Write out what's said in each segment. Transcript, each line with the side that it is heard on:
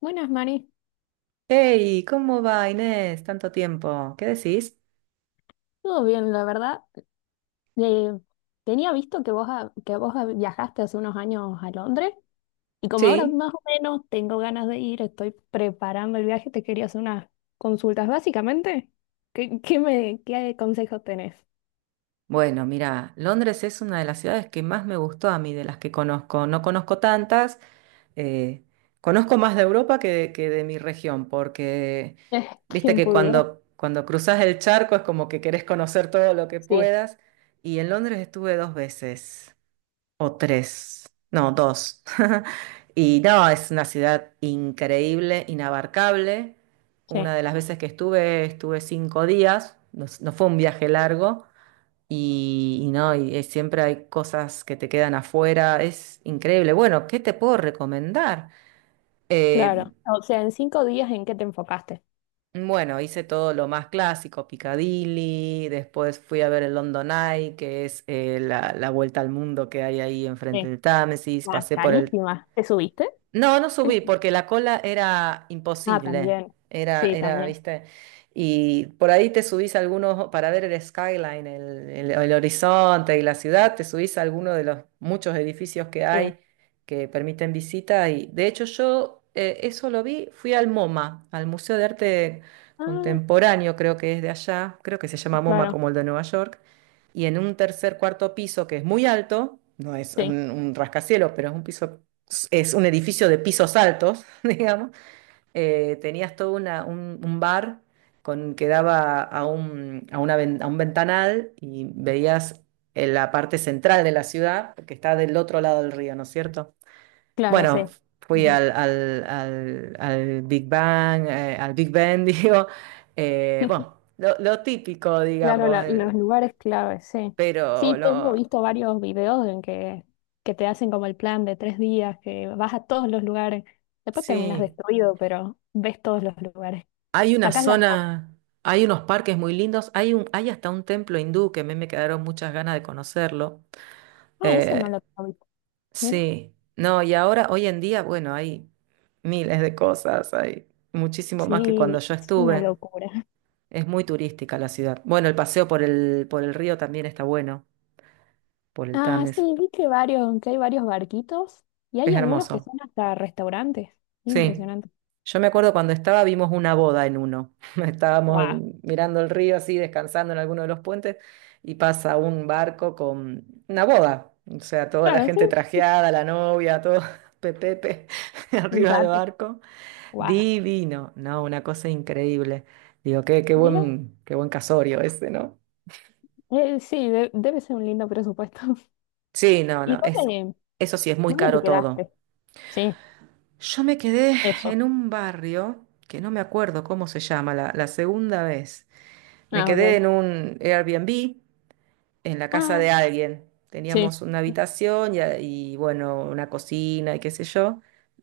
left: Buenas, Mari.
right: Hey, ¿cómo va Inés? Tanto tiempo. ¿Qué decís?
left: Todo bien, la verdad. Eh, Tenía visto que vos viajaste hace unos años a Londres y como ahora
right: Sí.
left: más o menos tengo ganas de ir, estoy preparando el viaje, te quería hacer unas consultas. Básicamente, ¿qué consejos tenés?
right: Bueno, mira, Londres es una de las ciudades que más me gustó a mí, de las que conozco. No conozco tantas, eh, conozco más de Europa que de mi región, porque viste
left: ¿Quién
right: que
left: pudiera?
right: cuando cruzas el charco es como que querés conocer todo lo que
left: Sí,
right: puedas. Y en Londres estuve dos veces, o tres, no, dos. Y no, es una ciudad increíble, inabarcable. Una
left: sí,
right: de las veces que estuve 5 días, no, no fue un viaje largo. Y no, siempre hay cosas que te quedan afuera, es increíble. Bueno, ¿qué te puedo recomendar? Eh,
left: claro. O sea, en 5 días, ¿en qué te enfocaste?
right: bueno, hice todo lo más clásico: Piccadilly, después fui a ver el London Eye, que es la vuelta al mundo que hay ahí enfrente
left: Sí.
right: del Támesis,
left: Ah,
right: pasé por el...
left: carísima. ¿Te subiste?
right: No, no subí porque la cola era
left: Ah,
right: imposible.
left: también.
right: Era,
left: Sí, sí,
right: era,
left: también.
right: viste. Y por ahí te subís a algunos para ver el skyline, el horizonte y la ciudad. Te subís a alguno de los muchos edificios que
left: Sí.
right: hay, que permiten visita. Y de hecho, yo eso lo vi. Fui al MoMA, al Museo de Arte
left: Ah,
right: Contemporáneo, creo que es de allá. Creo que se llama MoMA
left: claro.
right: como el de Nueva York. Y en un tercer, cuarto piso que es muy alto. No es
left: Sí,
right: un rascacielos, pero es un piso, es un edificio de pisos altos, digamos, tenías todo un bar, que daba a un, a una ven- a un ventanal y veías en la parte central de la ciudad, que está del otro lado del río, ¿no es cierto?
left: claro,
right: Bueno,
left: sí.
right: fui
left: Ujú.
right: al Big Bang, al Big Ben, digo, bueno, lo típico,
left: Claro,
right: digamos,
left: los lugares clave, sí. Sí,
right: pero
left: tengo
right: lo,
left: visto varios videos en que te hacen como el plan de 3 días, que vas a todos los lugares. Después terminas
right: sí.
left: destruido, pero ves todos los lugares.
right: Hay una
left: Sacás la foto.
right: zona, hay unos parques muy lindos, hay hasta un templo hindú que a mí me quedaron muchas ganas de conocerlo.
left: Ah, ese no
right: Eh,
left: lo tengo visto. Mira.
right: sí, no, y ahora, hoy en día, bueno, hay miles de cosas, hay muchísimo más que cuando
left: Sí,
right: yo
left: es una
right: estuve.
left: locura.
right: Es muy turística la ciudad. Bueno, el paseo por el río también está bueno, por el
left: Ah,
right: Tames.
left: sí, vi que varios barquitos y hay
right: Es
left: algunos que
right: hermoso.
left: son hasta restaurantes.
right: Sí.
left: Impresionante.
right: Yo me acuerdo cuando estaba, vimos una boda en uno. Estábamos
left: Guau.
right: mirando el río así, descansando en alguno de los puentes, y pasa un barco con una boda. O sea, toda la
left: Claro, sí.
right: gente trajeada, la novia, todo pepepe
left: Un
right: arriba del
left: yate.
right: barco.
left: Guau.
right: Divino. No, una cosa increíble. Digo, qué, qué
left: Mira.
right: buen, qué buen casorio ese, ¿no?
left: Sí, debe ser un lindo presupuesto.
right: Sí, no,
left: ¿Y
right: no.
left: dónde?
right: Eso sí, es muy
left: ¿Dónde te
right: caro todo.
left: quedaste? Sí,
right: Yo me quedé en
left: eso.
right: un barrio que no me acuerdo cómo se llama, la segunda vez. Me
left: Ah,
right: quedé
left: ok.
right: en un Airbnb, en la casa
left: Ah,
right: de alguien.
left: sí,
right: Teníamos una habitación y, bueno, una cocina y qué sé yo.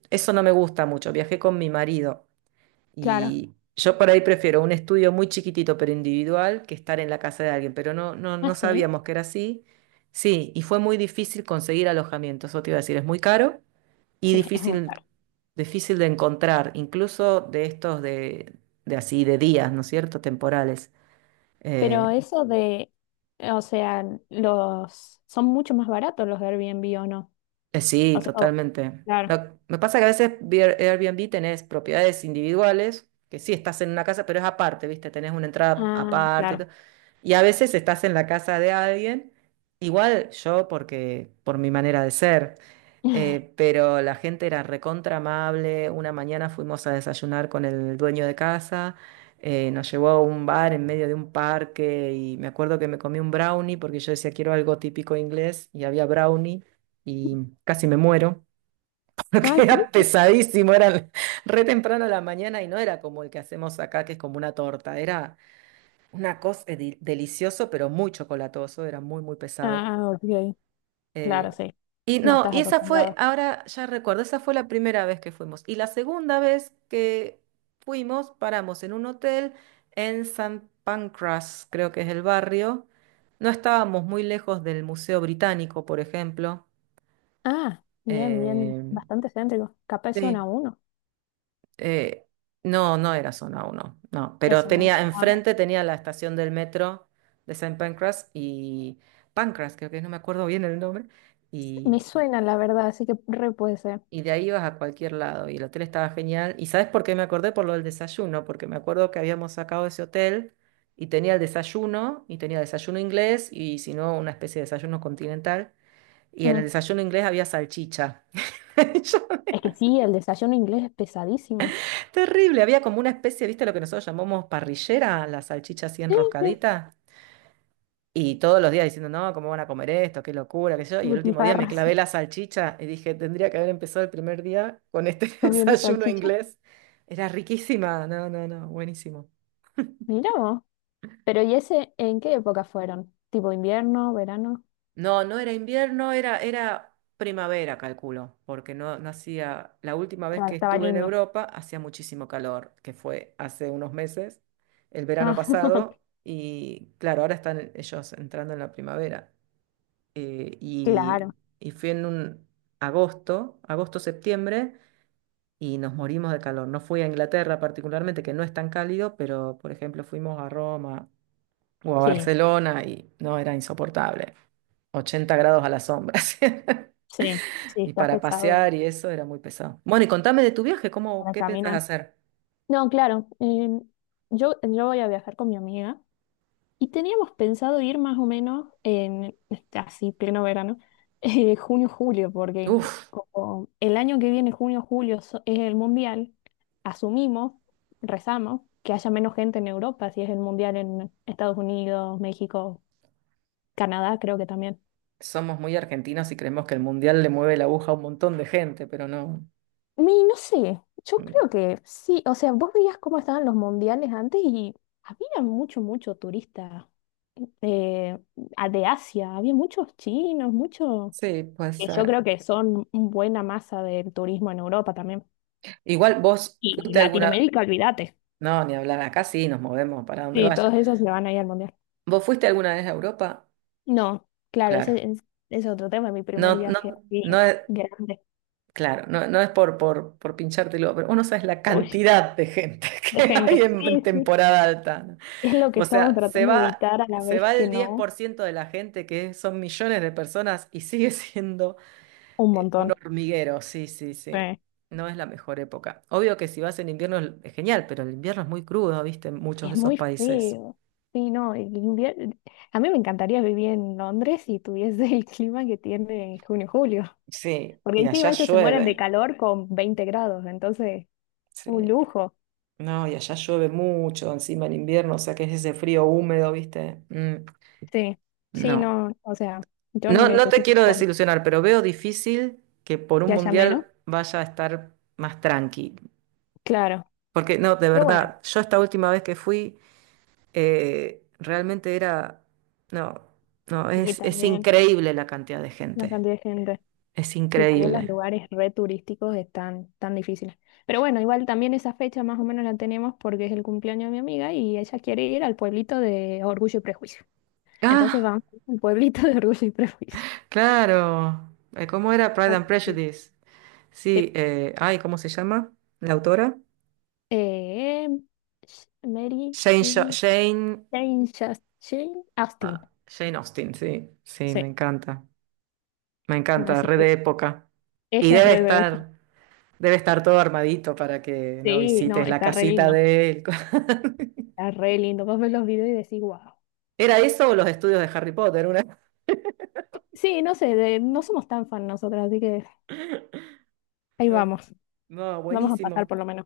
right: Eso no me gusta mucho. Viajé con mi marido
left: claro.
right: y yo por ahí prefiero un estudio muy chiquitito pero individual que estar en la casa de alguien, pero no, no,
left: Ah,
right: no
left: sí.
right: sabíamos que era así. Sí, y fue muy difícil conseguir alojamiento, eso te iba a decir, es muy caro y
left: Sí, es muy
right: difícil,
left: caro.
right: difícil de encontrar, incluso de estos de así, de días, ¿no es cierto?, temporales. Eh,
left: Pero eso de, o sea, los son mucho más baratos los Airbnb o no. O
right: Sí,
left: sea, oh,
right: totalmente.
left: claro.
right: Me pasa que a veces Airbnb tenés propiedades individuales, que sí estás en una casa, pero es aparte, ¿viste? Tenés una entrada
left: Ah,
right: aparte y
left: claro.
right: todo. Y a veces estás en la casa de alguien, igual yo porque por mi manera de ser. Pero la gente era recontra amable. Una mañana fuimos a desayunar con el dueño de casa, nos llevó a un bar en medio de un parque y me acuerdo que me comí un brownie porque yo decía quiero algo típico inglés y había brownie y casi me muero,
left: Ah,
right: porque
left: sí.
right: era pesadísimo, era re temprano a la mañana y no era como el que hacemos acá, que es como una torta, era una cosa delicioso pero muy chocolatoso, era muy, muy pesado.
left: Ah, ok. Claro,
right: Eh,
left: sí.
right: y
left: No
right: no,
left: estás
right: y esa fue,
left: acostumbrado.
right: ahora ya recuerdo, esa fue la primera vez que fuimos. Y la segunda vez que fuimos, paramos en un hotel en San Pancras, creo que es el barrio. No estábamos muy lejos del Museo Británico, por ejemplo.
left: Ah, bien, bien.
right: Eh,
left: Bastante céntrico. Capaz zona
right: sí,
left: uno.
right: eh, no, no era zona 1, no. Pero
left: Eso no.
right: tenía,
left: A ver.
right: enfrente tenía la estación del metro de San Pancras y Pancras, creo que es, no me acuerdo bien el nombre.
left: Me suena, la verdad, así que re puede ser.
right: Y de ahí ibas a cualquier lado. Y el hotel estaba genial. ¿Y sabes por qué me acordé? Por lo del desayuno, porque me acuerdo que habíamos sacado ese hotel y tenía el desayuno, y tenía desayuno inglés, y si no, una especie de desayuno continental. Y en el
left: Mm.
right: desayuno inglés había salchicha. Yo-
left: Es que sí, el desayuno inglés es pesadísimo.
right: Terrible, había como una especie, ¿viste lo que nosotros llamamos parrillera? La salchicha así
left: Sí, sí,
right: enroscadita. Y todos los días diciendo, no, ¿cómo van a comer esto? Qué locura, qué sé yo. Y el último día me
left: butifarras
right: clavé la salchicha y dije, tendría que haber empezado el primer día con este
left: comiendo
right: desayuno
left: salchicha.
right: inglés. Era riquísima, no, no, no, buenísimo.
left: Mira vos. Pero ¿y ese en qué época fueron? ¿Tipo invierno, verano?
right: No, no era invierno, era primavera, calculo, porque no, no hacía, la última vez
left: Claro,
right: que
left: estaba
right: estuve en
left: lindo.
right: Europa hacía muchísimo calor, que fue hace unos meses, el verano
left: Ah, ok.
right: pasado, y claro, ahora están ellos entrando en la primavera. eh, y,
left: Claro.
right: y fui en un agosto, agosto-septiembre, y nos morimos de calor. No fui a Inglaterra particularmente, que no es tan cálido, pero por ejemplo fuimos a Roma o a
left: Sí,
right: Barcelona y no era insoportable. 80 grados a la sombra. así.
left: sí, sí,
right: Y
left: está
right: para
left: pesado
right: pasear y eso era muy pesado. Bueno, y contame de tu viaje, ¿cómo,
left: para
right: qué pensás
left: caminar.
right: hacer?
left: No, claro. Yo voy a viajar con mi amiga. Y teníamos pensado ir más o menos en, este, así, pleno verano, junio-julio, porque
right: Uf,
left: como el año que viene, junio-julio, es el mundial, asumimos, rezamos, que haya menos gente en Europa, si es el mundial en Estados Unidos, México, Canadá, creo que también.
right: somos muy argentinos y creemos que el mundial le mueve la aguja a un montón de gente, pero no.
left: No sé, yo
right: Mm.
left: creo que sí, o sea, vos veías cómo estaban los mundiales antes y había mucho, mucho turista eh, de Asia, había muchos chinos, muchos
right: Sí,
left: que
right: pues.
left: yo creo que son buena masa del turismo en Europa también.
right: Igual vos
left: Y
right: fuiste alguna.
left: Latinoamérica, olvídate.
right: No, ni hablar acá, sí, nos movemos para donde
left: Sí, todos
right: vaya.
left: esos se van a ir al mundial.
right: ¿Vos fuiste alguna vez a Europa?
left: No, claro, ese
right: Claro.
left: es otro tema, mi primer
right: No, no,
left: viaje así
right: no es,
left: grande,
right: claro, no, no es por pinchártelo, pero uno sabe la
left: uy,
right: cantidad de gente
left: de
right: que hay
left: gente.
right: en
left: Sí, sí,
right: temporada alta, ¿no?
left: es lo que
right: O
left: estamos
right: sea, se
left: tratando de
right: va,
left: evitar a la
right: se
left: vez
right: va
left: que
right: el diez
left: no,
right: por ciento de la gente, que son millones de personas, y sigue siendo
left: un
right: un
left: montón.
right: hormiguero, sí, sí, sí.
left: Sí.
right: No es la mejor época. Obvio que si vas en invierno es genial, pero el invierno es muy crudo, ¿viste? En muchos de
left: Es
right: esos
left: muy
right: países.
left: frío. Sí, no, el invierno... A mí me encantaría vivir en Londres si tuviese el clima que tiene en junio, julio.
right: Sí,
left: Porque
right: y
left: encima
right: allá
left: ellos se mueren de
right: llueve.
left: calor con 20 grados, entonces un
right: Sí.
left: lujo,
right: No, y allá llueve mucho, encima en invierno, o sea que es ese frío húmedo, ¿viste? Mm,
left: sí. Sí,
right: no.
left: no, o sea, yo
right: No, no te
left: necesito
right: quiero
left: sol,
right: desilusionar, pero veo difícil que por un
left: que haya menos,
right: mundial vaya a estar más tranqui.
left: claro.
right: Porque no, de
left: Pero bueno,
right: verdad, yo esta última vez que fui, realmente era. No, no,
left: y
right: es
left: también
right: increíble la cantidad de
left: la
right: gente.
left: cantidad de gente.
right: Es
left: Y también los
right: increíble.
left: lugares re turísticos están tan difíciles. Pero bueno, igual también esa fecha más o menos la tenemos porque es el cumpleaños de mi amiga y ella quiere ir al pueblito de Orgullo y Prejuicio. Entonces
right: Ah,
left: vamos al pueblito de Orgullo y Prejuicio.
right: claro. ¿Cómo era Pride and
left: Así que,
right: Prejudice?
left: sí.
right: Sí, ay, ¿cómo se llama? ¿La autora?
left: Eh, Mary,
right: Jane, Sha-
left: Jamie,
right: Jane,
left: Jane, Jane Austen.
right: ah, Jane Austen, sí, sí,
left: Sí.
right: me encanta,
left: Así
right: re
left: que
right: de época. Y
left: ella es re
right: debe estar todo armadito para que no
left: Sí, no,
right: visites la
left: está re
right: casita
left: lindo,
right: de él.
left: está re lindo. Vos ves los videos y decís, wow.
right: ¿Era eso o los estudios de Harry Potter? Una...
left: Sí, no sé, no somos tan fan nosotras, así que ahí
right: No,
left: vamos.
right: no,
left: Vamos a pasar
right: buenísimo.
left: por lo menos.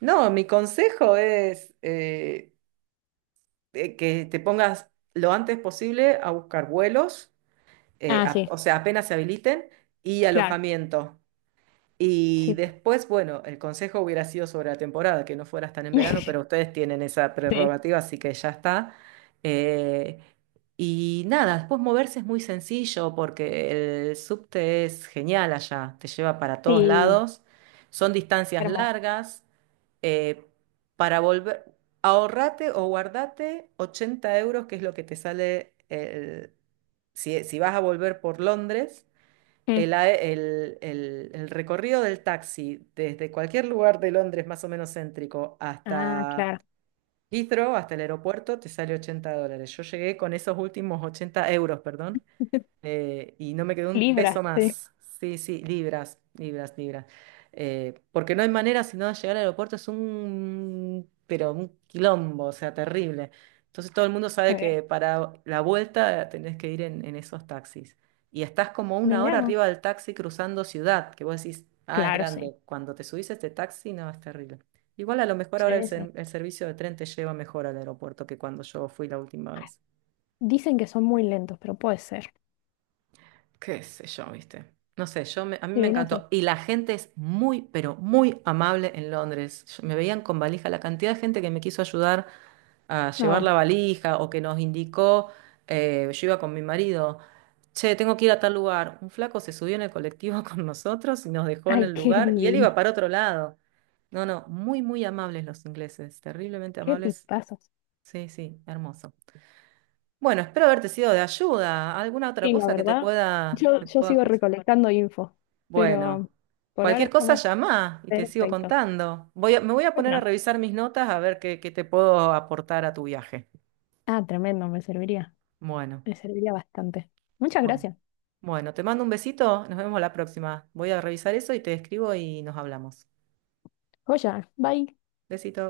right: No, mi consejo es que te pongas lo antes posible a buscar vuelos,
left: Ah, sí,
right: o sea, apenas se habiliten, y
left: claro,
right: alojamiento. Y
left: sí.
right: después, bueno, el consejo hubiera sido sobre la temporada, que no fueras tan en verano, pero ustedes tienen esa
left: Sí,
right: prerrogativa, así que ya está. Eh, y nada, después moverse es muy sencillo porque el subte es genial allá, te lleva para todos
left: sí,
right: lados, son
left: qué
right: distancias
left: hermoso.
right: largas. eh, para volver, ahorrate o guardate 80 euros, que es lo que te sale si vas a volver por Londres, el,
left: Mm.
right: a- el- el recorrido del taxi desde cualquier lugar de Londres más o menos céntrico
left: Ah,
right: hasta
left: claro.
right: Heathrow, hasta el aeropuerto, te sale $80. Yo llegué con esos últimos 80 euros, perdón, y no me quedó un
left: Libra,
right: peso
left: sí.
right: más. Sí, sí, libras, libras, libras. Porque no hay manera sino de llegar al aeropuerto, es un, pero un quilombo, o sea, terrible. Entonces todo el mundo sabe
left: Eh,
right: que para la vuelta tenés que ir en esos taxis. Y estás como una
left: Mira
right: hora
left: vos.
right: arriba del taxi cruzando ciudad, que vos decís, ah, es
left: Claro, sí.
right: grande. Cuando te subís a este taxi, no, es terrible. Igual a lo mejor ahora el,
left: Sí, sí.
right: ser- el servicio de tren te lleva mejor al aeropuerto que cuando yo fui la última vez.
left: Dicen que son muy lentos, pero puede ser.
right: Qué sé yo, ¿viste? No sé, a mí me
left: Sí, no sé.
right: encantó. Y la gente es muy, pero muy amable en Londres. Me veían con valija, la cantidad de gente que me quiso ayudar a llevar
left: No.
right: la valija o que nos indicó, yo iba con mi marido, che, tengo que ir a tal lugar. Un flaco se subió en el colectivo con nosotros y nos dejó en
left: Ay,
right: el
left: qué
right: lugar y él iba
left: divino.
right: para otro lado. No, no, muy, muy amables los ingleses, terriblemente
left: Qué
right: amables.
left: tipazos.
right: Sí, sí, hermoso. Bueno, espero haberte sido de ayuda. ¿Alguna otra
left: Sí, la
right: cosa que te
left: verdad.
right: pueda,
left: Yo,
right: te
left: yo
right: pueda...
left: sigo recolectando info,
right: Bueno,
left: pero por ahora
right: cualquier cosa
left: estamos
right: llama y te sigo
left: perfecto.
right: contando. Me voy a
left: Pues
right: poner a
left: no.
right: revisar mis notas a ver qué te puedo aportar a tu viaje.
left: Ah, tremendo, me serviría.
right: Bueno,
left: Me serviría bastante. Muchas
right: bueno,
left: gracias.
right: bueno, te mando un besito, nos vemos la próxima. Voy a revisar eso y te escribo y nos hablamos.
left: Joya, bye.
right: Besito.